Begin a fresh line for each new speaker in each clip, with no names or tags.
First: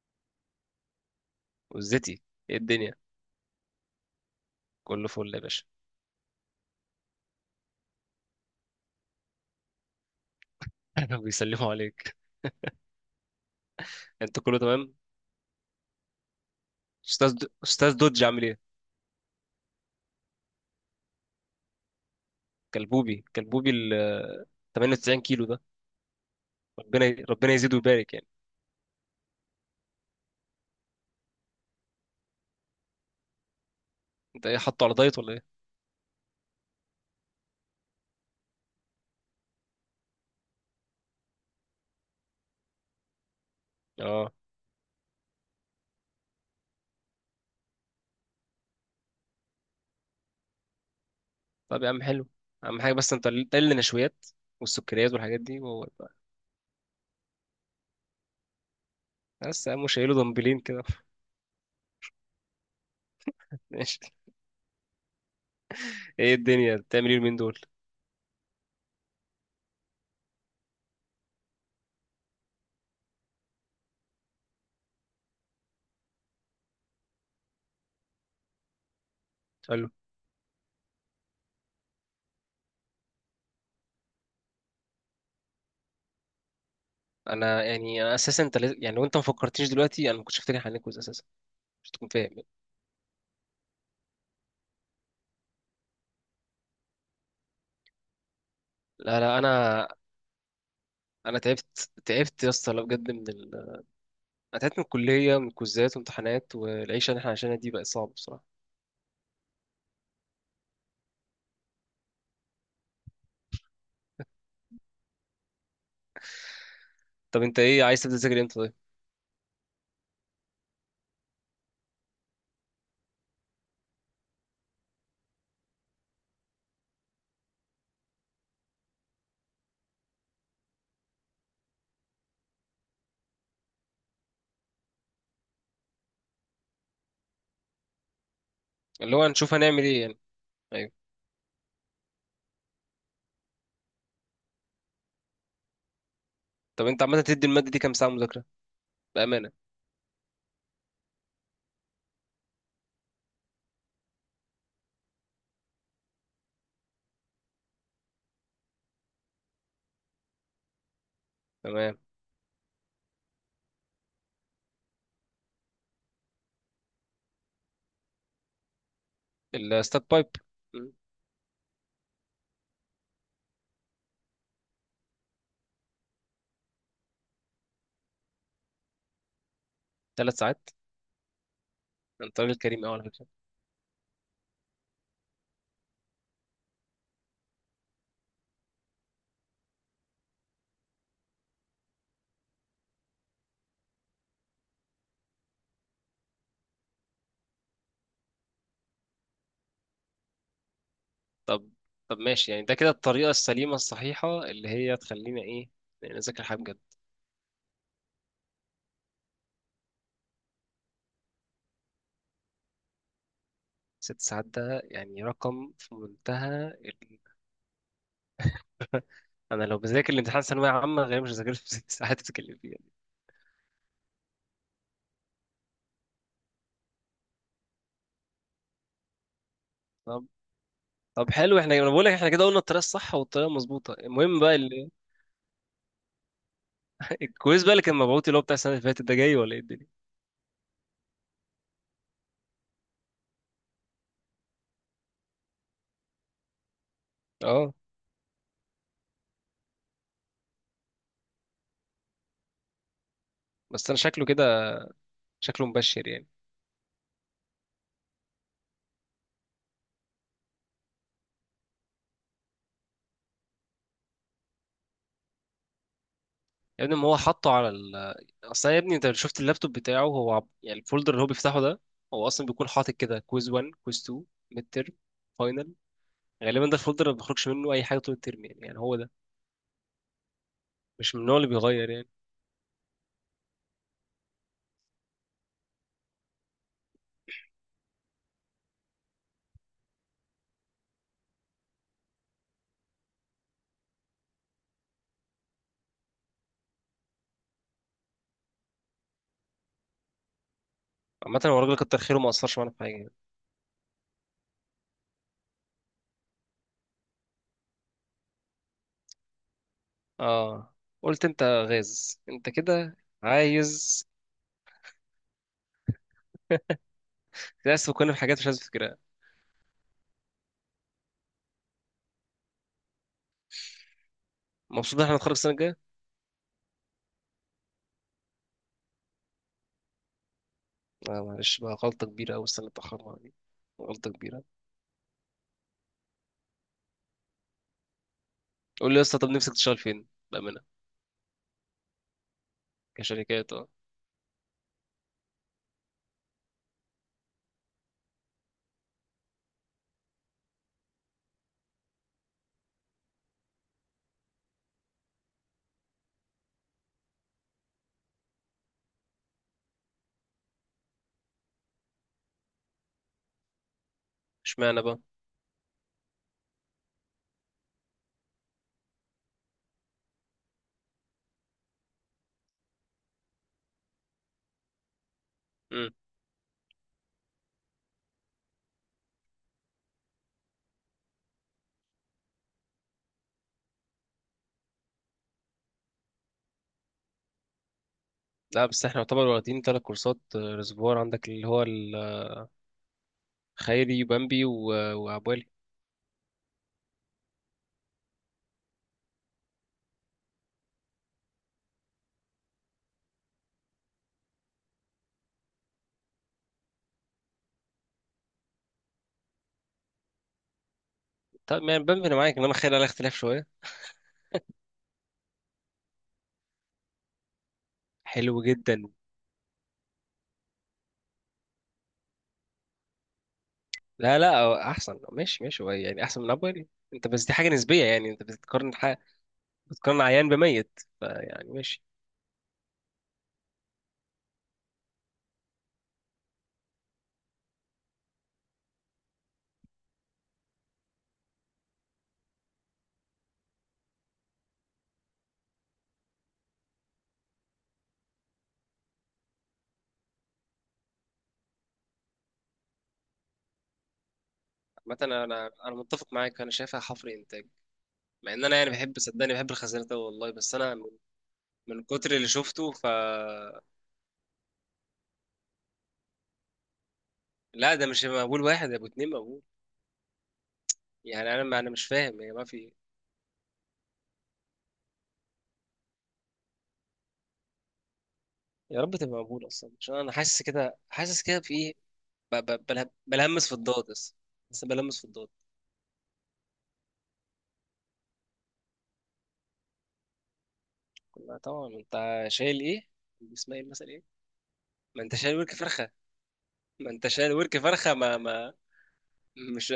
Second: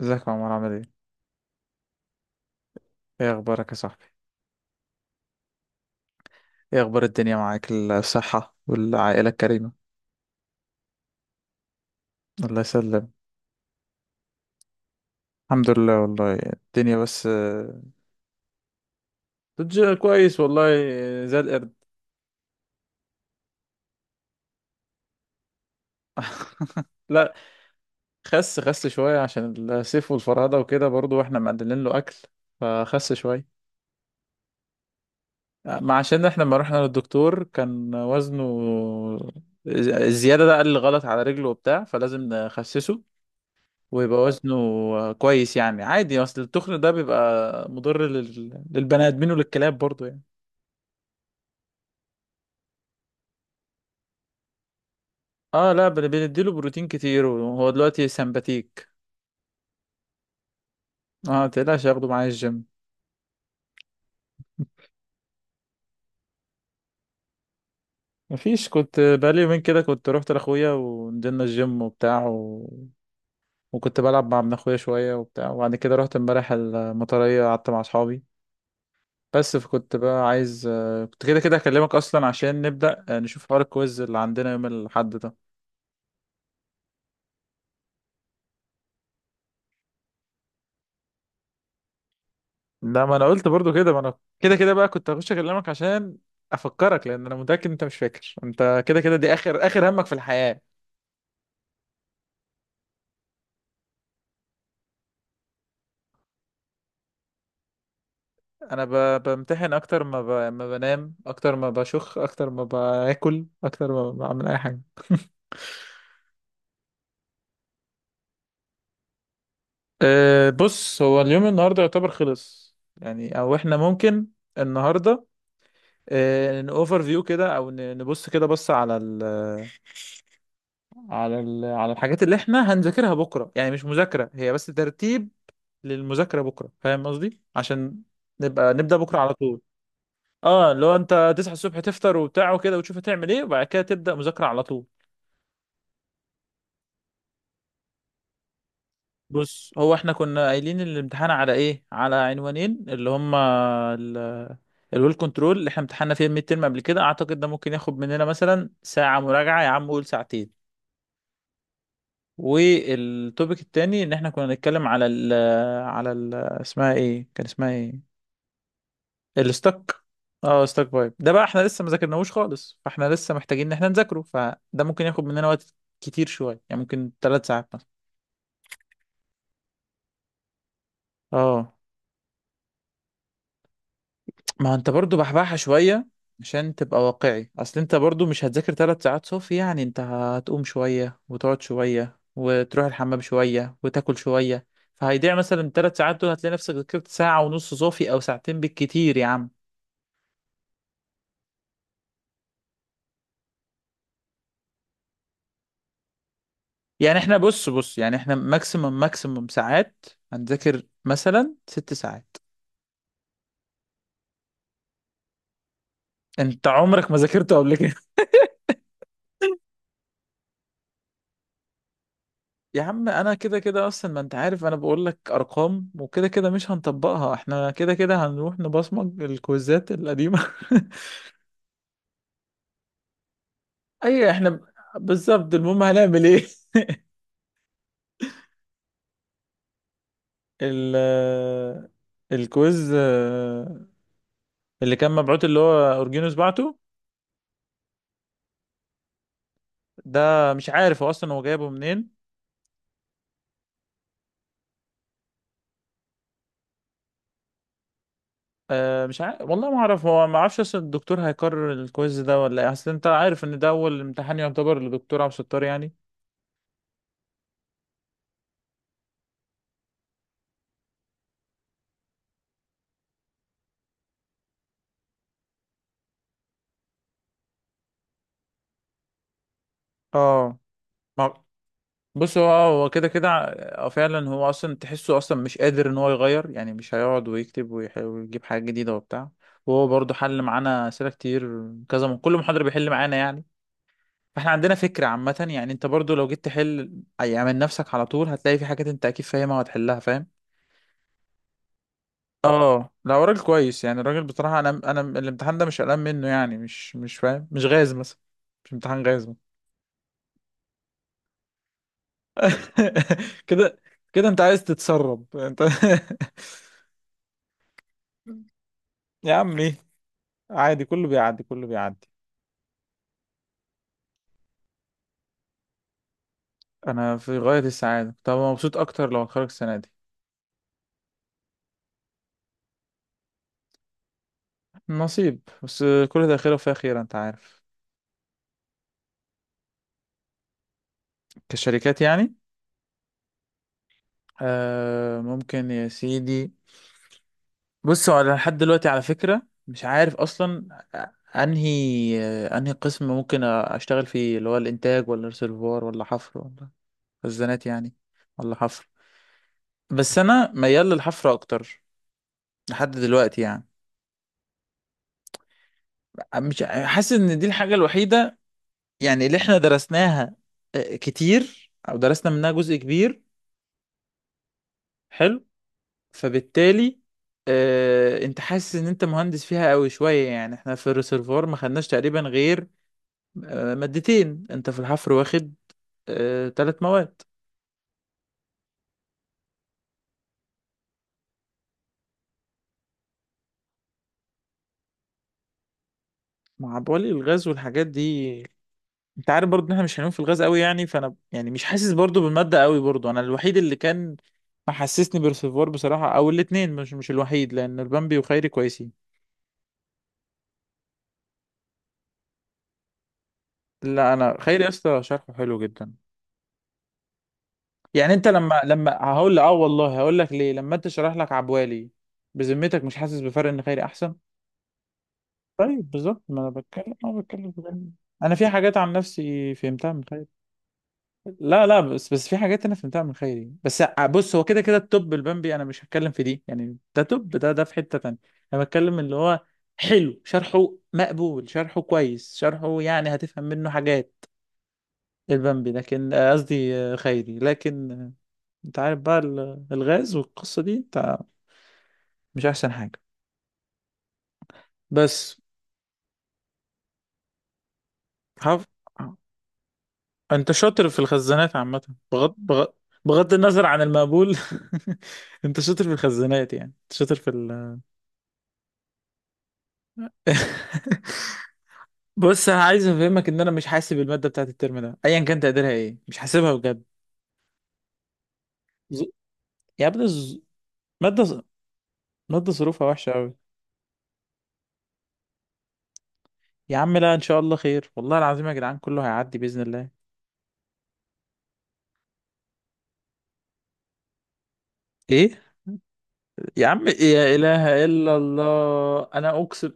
ازيك يا عمر عامل ايه؟
وزتي، ايه الدنيا؟
ايه اخبارك يا صاحبي؟
كله فل يا باشا.
ايه اخبار الدنيا معاك الصحة والعائلة الكريمة؟
بيسلموا عليك.
الله يسلم.
انت كله تمام؟
الحمد لله والله. الدنيا بس
استاذ دودج عامل ايه؟
كويس والله. زي القرد.
كلبوبي كلبوبي 98 كيلو ده.
لا،
ربنا يزيده ويبارك يعني.
خس شوية عشان السيف والفرهدة وكده برضو، واحنا مقللين له اكل، فخس شوية.
انت ايه حاطه على دايت ولا ايه؟
ما عشان احنا لما رحنا للدكتور كان وزنه الزيادة ده، قال غلط على رجله وبتاع، فلازم نخسسه ويبقى
اه.
وزنه كويس يعني، عادي. اصل التخن ده بيبقى مضر للبني ادمين وللكلاب برضو يعني.
طب يا عم حلو. اهم حاجه، بس انت قل قل نشويات والسكريات والحاجات دي،
اه
وهو
لا، بنديله بروتين كتير وهو دلوقتي سمباتيك.
بس يا عم شايله دمبلين كده.
اه متقلقش، اخده معايا الجيم.
ماشي. ايه الدنيا بتعمل ايه اليومين دول؟
مفيش، كنت بقالي يومين كده، كنت رحت لاخويا ونزلنا الجيم وبتاع وكنت بلعب مع ابن اخويا شويه وبتاع، وبعد كده رحت امبارح المطريه قعدت مع اصحابي. بس
حلو.
فكنت بقى عايز، كنت كده كده هكلمك اصلا عشان نبدأ، نشوف حوار الكويز اللي عندنا يوم الاحد ده.
انا اساسا انت يعني لو انت ما فكرتنيش دلوقتي انا ما كنتش افتكر هنتجوز اساسا، مش تكون فاهم يعني.
لا، ما انا قلت برضو كده، ما انا كده كده بقى كنت هخش اكلمك عشان افكرك، لان انا متاكد إن انت مش فاكر انت كده كده
لا،
دي
لا،
اخر
انا،
همك في الحياه.
انا تعبت تعبت يا اسطى، لا بجد انا تعبت من الكليه، من الكوزات وامتحانات، والعيشه اللي احنا عايشينها دي بقت صعبه بصراحه.
انا بمتحن اكتر ما، ما بنام اكتر ما بشخ اكتر ما باكل اكتر ما بعمل اي حاجه.
طب انت ايه عايز تبدا تذاكر امتى طيب؟
أه بص، هو اليوم النهارده يعتبر خلص يعني، او احنا ممكن النهارده أه نوفر فيو كده، او نبص كده، بص على ال على الحاجات اللي احنا هنذاكرها بكره، يعني مش مذاكره هي، بس ترتيب للمذاكرة بكرة. فاهم قصدي؟ عشان نبقى نبدأ
اللي
بكرة
هو
على
هنشوف
طول.
هنعمل ايه يعني؟
اه،
ايوه.
لو انت تصحى الصبح تفطر وبتاع وكده وتشوف هتعمل ايه، وبعد كده تبدأ مذاكرة على طول.
طب انت عامه تدي الماده دي كام ساعه مذاكره بامانه؟
بص، هو احنا كنا قايلين الامتحان على ايه؟ على عنوانين، اللي هما ال الويل كنترول اللي احنا امتحنا فيه الميد ترم قبل كده، اعتقد ده ممكن ياخد مننا مثلا ساعة مراجعة، يا عم قول ساعتين.
تمام.
والتوبيك التاني ان احنا كنا نتكلم على ال اسمها ايه، كان اسمها ايه، الستوك.
الستات بايب.
اه، ستوك بايب ده بقى احنا لسه ما ذاكرناهوش خالص، فاحنا لسه محتاجين ان احنا نذاكره، فده ممكن ياخد مننا وقت كتير شويه يعني، ممكن ثلاث ساعات مثلا.
3 ساعات.
اه،
انت راجل كريم قوي على فكره.
ما هو انت برضو بحبحها شويه عشان تبقى واقعي، اصل انت برضو مش هتذاكر ثلاث ساعات صافي يعني، انت هتقوم شويه وتقعد شويه وتروح الحمام شويه وتاكل شويه، فهيضيع مثلا ثلاث ساعات دول، هتلاقي نفسك ذاكرت ساعه ونص صافي او ساعتين بالكتير يا عم.
طب، طب ماشي يعني، ده كده الطريقه السليمه الصحيحه اللي هي تخلينا ايه؟ يعني نذاكر حاجه بجد.
يعني احنا بص، بص يعني، احنا ماكسيمم ساعات هنذاكر مثلا ست ساعات.
6 ساعات ده يعني رقم في
انت
منتهى
عمرك ما
ال...
ذاكرته قبل كده.
انا لو بذاكر الامتحان ثانويه عامه غالبا مش هذاكر في 6 ساعات بتتكلم فيها.
يا عم انا كده كده اصلا، ما انت عارف انا بقول لك ارقام وكده كده مش هنطبقها، احنا كده كده هنروح نبصمج الكويزات
طب،
القديمه.
طب حلو احنا، انا بقول لك احنا كده قلنا الطريقه الصح والطريقه المظبوطه،
ايوه،
المهم
احنا
بقى
بالظبط، المهم هنعمل ايه؟
الكويز بقى اللي كان مبعوت اللي هو بتاع السنه اللي فاتت ده جاي ولا ايه الدنيا؟
ال الكويز اللي كان مبعوت اللي هو اورجينوس بعته
اه.
ده، مش عارف هو اصلا هو جايبه منين.
بس انا شكله كده، شكله مبشر يعني.
أه مش عارف والله، ما اعرف، هو ما اعرفش اصل الدكتور هيكرر الكويز ده ولا ايه، اصل انت عارف ان ده اول امتحان يعتبر للدكتور عبد الستار يعني.
يا ابني ما هو حطه على اصل يا ابني انت لو شفت اللابتوب بتاعه هو يعني الفولدر اللي هو بيفتحه ده، هو اصلا بيكون حاطط كده كويز 1، كويز 2، ميد ترم، فاينل. غالبا ده الفولدر اللي ما بيخرجش منه اي حاجه طول الترم، يعني هو ده،
اه،
مش من
ما
النوع اللي بيغير يعني.
بص، هو هو كده كده فعلا هو اصلا تحسه اصلا مش قادر ان هو يغير يعني، مش هيقعد ويكتب ويجيب حاجه جديده وبتاع. وهو برضه حل معانا اسئله كتير كذا من كل محاضره بيحل معانا يعني، فاحنا عندنا فكره عامه يعني. انت برضه لو جيت تحل يعني من نفسك على طول هتلاقي في حاجات انت اكيد فاهمها وهتحلها، فاهم؟
عامه هو الراجل كتر خيره، ما اثرش معانا في
اه
حاجه يعني.
لا، هو راجل كويس يعني الراجل بصراحة، انا الامتحان ده مش قلقان منه يعني، مش فاهم، مش غاز مثلا، مش امتحان غاز مثلا.
اه. قلت انت غاز انت كده؟
كده،
عايز.
كده انت عايز تتسرب انت.
للأسف كنا في حاجات مش عايز أفتكرها.
يا عمي عادي، كله بيعدي كله بيعدي.
مبسوط إن إحنا هنتخرج السنة الجاية؟
انا في غاية السعادة، كنت هبقى مبسوط اكتر لو اتخرج السنة دي.
آه معلش بقى، غلطة كبيرة أوي السنة اللي اتأخرنا دي، غلطة كبيرة.
نصيب بس، كل ده خير وفيه خير انت عارف.
قول لي يا اسطى، طب نفسك تشتغل فين؟ بأمانة.
كشركات يعني؟
كشركات، اه.
آه ممكن يا سيدي. بصوا انا لحد دلوقتي على فكرة مش عارف اصلا انهي انهي قسم ممكن اشتغل فيه، اللي هو الانتاج ولا ريسيرفوار ولا حفر ولا خزانات يعني، ولا حفر. بس انا ميال للحفر اكتر لحد دلوقتي يعني.
اشمعنى بقى؟
مش ع- حاسس ان دي الحاجة الوحيدة يعني اللي احنا درسناها كتير، او درسنا منها جزء كبير. حلو.
مم.
فبالتالي انت حاسس ان انت مهندس فيها قوي شوية يعني. احنا في الريسيرفوار ما خدناش تقريبا غير مادتين، انت في الحفر واخد تلات مواد
لا، بس احنا يعتبر واخدين 3 كورسات، ريزرفوار عندك اللي هو الخيري وبامبي وعبالي.
مع بولي الغاز والحاجات دي. انت عارف برضو ان احنا مش هنقوم في الغاز قوي يعني، فانا يعني مش حاسس برضو بالمادة قوي برضو. انا الوحيد اللي كان محسسني برسيفوار بصراحة، او الاتنين، مش الوحيد، لان البامبي وخيري كويسين.
طب يعني بامبي انا معاك، انما خيري عليها اختلاف شويه.
لا، انا خيري يا اسطى شرحه حلو جدا. يعني انت
حلو
لما
جدا.
لما هقول لك اه والله هقول لك ليه لما انت شرح لك عبوالي، بذمتك مش حاسس بفرق ان خيري احسن؟
لا، لا، هو احسن، ماشي، ماشي، هو
طيب
يعني احسن
بالظبط،
من
ما انا
عبالي.
بتكلم،
انت
انا
بس دي حاجه
بتكلم
نسبيه
بجد.
يعني، انت
انا في
بتقارن
حاجات عن
حاجه،
نفسي فهمتها
بتقارن
من خيري.
عيان بميت، فيعني
لا لا،
ماشي.
بس في حاجات انا فهمتها من خيري بس، بص هو كده كده التوب البامبي انا مش هتكلم في دي يعني، ده توب، ده في حتة تانية. انا بتكلم اللي هو حلو شرحه، مقبول شرحه، كويس شرحه، يعني هتفهم منه حاجات. البامبي لكن قصدي خيري لكن انت عارف بقى الغاز والقصة دي، انت، مش احسن حاجة.
مثلا
بس
انا متفق معاك، انا شايفها حفر انتاج، مع ان انا
حف...
يعني بحب، صدقني بحب الخزانات أوي والله،
انت
بس انا من
شاطر في الخزانات عامة.
من كتر اللي
بغض
شفته
بغض
ف،
بغض النظر عن المقبول. انت شاطر في الخزانات يعني، انت شاطر في
لا ده مش مقبول، واحد يا ابو اتنين مقبول. يعني انا ما انا مش فاهم هي ما
بص
في
انا
إيه.
عايز افهمك ان انا مش حاسب الماده بتاعت الترم ده ايا كان تقديرها ايه، مش حاسبها بجد.
يا رب
ز...
تبقى مقبول اصلا،
يا
عشان
ابني،
انا حاسس كده، حاسس
ماده ز...
كده في ايه؟
ماده ظروفها وحشه قوي.
بلمس في الضاد بس، بس بلمس في الضاد.
يا عم لا، ان شاء الله خير، والله العظيم يا جدعان كله هيعدي باذن الله.
لا طبعا انت شايل ايه؟ اسمها ايه المثل ايه؟ ما انت شايل
ايه؟
ورك فرخه،
يا عم
ما انت شايل
يا
ورك
اله
فرخه،
الا
ما ما
الله انا اقسم،
مش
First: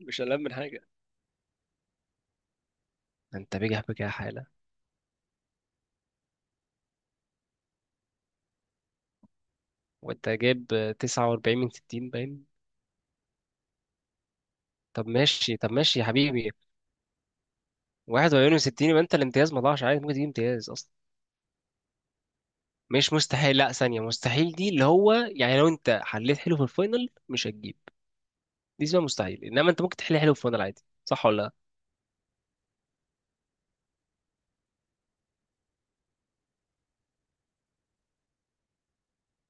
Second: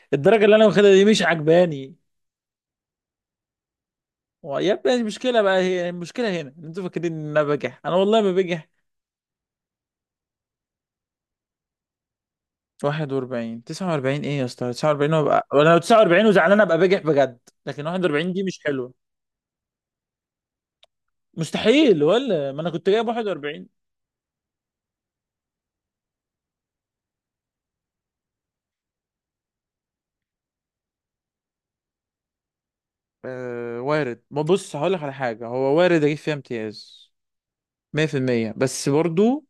مش هلم
الدرجه
من
اللي انا
حاجه.
واخدها دي مش عجباني.
انت بجح بجاحة؟
و- يا ابني المشكله بقى، هي المشكله هنا إن انتوا فاكرين ان انا بجح، انا والله ما بجح.
وانت جايب 49 من 60 باين.
41، 49، ايه يا اسطى؟
طب
49 وابقى
ماشي،
انا؟
طب
لو
ماشي يا
49
حبيبي،
وزعلان ابقى بجح بجد، لكن 41
واحد
دي
وأربعين من
مش
ستين
حلوه.
يبقى انت الامتياز ما ضاعش، عادي ممكن تجيب امتياز أصلا.
مستحيل، ولا ما انا كنت جايب
مش مستحيل،
41.
لا، ثانية مستحيل دي اللي هو يعني لو انت حليت حلو في الفاينل مش هتجيب، دي اسمها مستحيل، انما انت ممكن تحل حلو في الفاينل عادي، صح ولا لا؟
آه وارد، ما بص هقول لك على حاجة، هو وارد أجيب فيها امتياز 100%، بس برضو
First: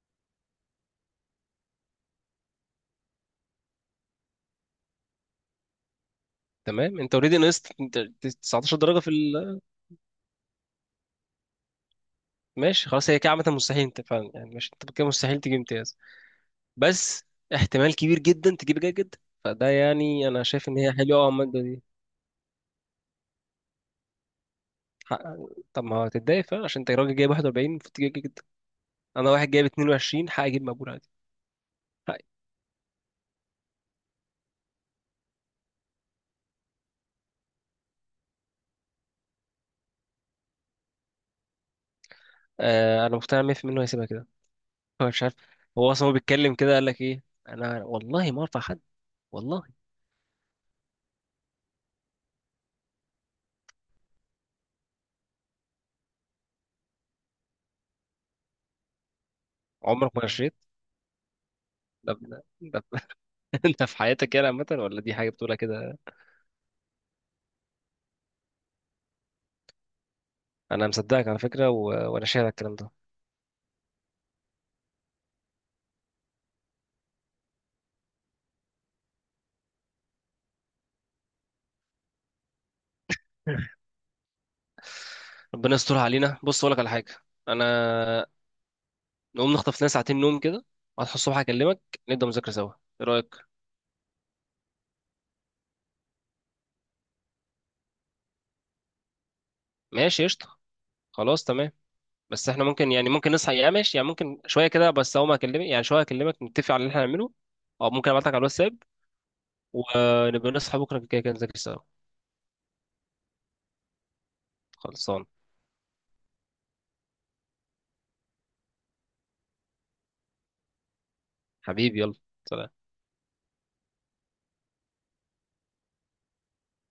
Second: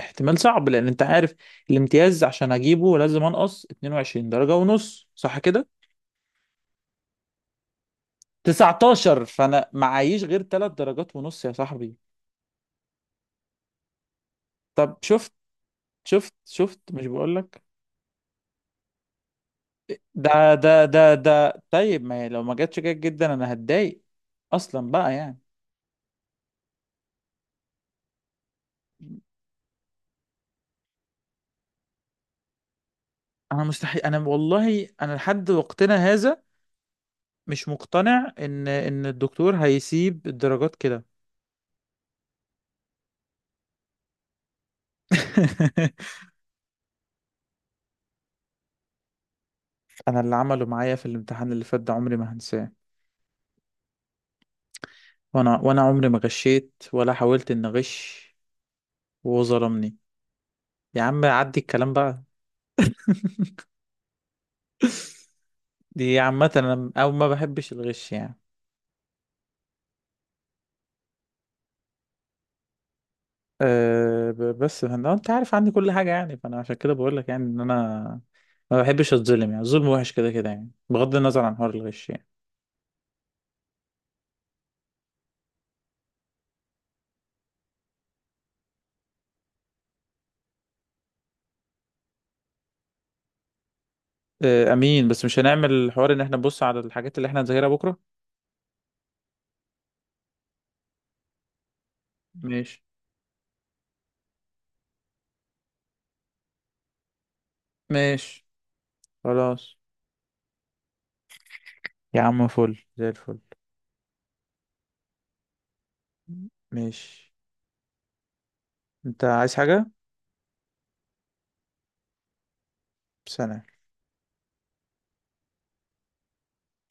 احتمال صعب، لأن أنت عارف الامتياز عشان أجيبه لازم أنقص 22 درجة ونص، صح كده؟
تمام، انت اوريدي نقصت انت 19 درجة
19، فأنا معيش غير 3 درجات ونص يا صاحبي.
ماشي خلاص، هي كده عامة مستحيل، انت فعلا يعني مش، انت
طب
كده
شفت؟
مستحيل تجيب امتياز،
شفت؟ شفت؟ مش
بس
بقولك؟
احتمال كبير جدا تجيب جيد جدا. فده يعني، انا
ده
شايف ان
ده
هي
ده
حلوه قوي
ده
المادة دي.
طيب ما هي لو ما جاتش جيد جدا أنا هتضايق أصلا بقى
حق.
يعني.
طب ما هو تتضايق فعلا عشان انت راجل جايب 41 المفروض تجيب جدا. انا واحد جايب 22 حق اجيب مقبول عادي، حقي.
مستحيل، أنا والله أنا لحد وقتنا هذا مش مقتنع ان الدكتور هيسيب الدرجات كده.
آه، انا مقتنع 100% انه هيسيبها كده. هو مش عارف. هو اصلا هو بيتكلم كده، قال لك ايه؟ انا والله ما ارفع حد، والله.
انا اللي عمله معايا في الامتحان اللي فات ده عمري ما هنساه، وانا عمري ما غشيت ولا حاولت ان اغش، وهو ظلمني.
عمرك ما رشيت؟
يا عم عدي الكلام
ده
بقى.
ده ده انت في حياتك يعني عامة، ولا دي حاجة بتقولها كده؟
دي عامة انا، او ما بحبش الغش يعني.
انا مصدقك على فكرة وانا شايف الكلام ده.
أه، بس انا، انت عارف عندي كل حاجة يعني، فانا عشان كده بقول لك يعني ان انا ما بحبش اتظلم يعني، الظلم وحش كده كده يعني، بغض النظر عن حوار الغش يعني.
ربنا يسترها علينا. بص اقول لك على حاجة، انا نقوم نخطف لنا ساعتين نوم كده، هتصحى الصبح اكلمك، نبدأ مذاكرة سوا، ايه رأيك؟
أه امين، بس مش هنعمل حوار ان احنا نبص على الحاجات اللي احنا هنذاكرها بكرة؟
ماشي قشطة، خلاص تمام، بس احنا
ماشي.
ممكن، ممكن نصحى يا ماشي، يعني ممكن شويه كده، بس اول ما اكلمك يعني شويه اكلمك نتفق على اللي احنا هنعمله، او ممكن ابعتلك على
ماشي،
الواتساب،
خلاص.
ونبقى نصحى بكره كده كده نذاكر سوا.
يا عم فل زي الفل.
خلصان.
ماشي. انت عايز حاجة؟
حبيبي يلا، سلام.
سلام.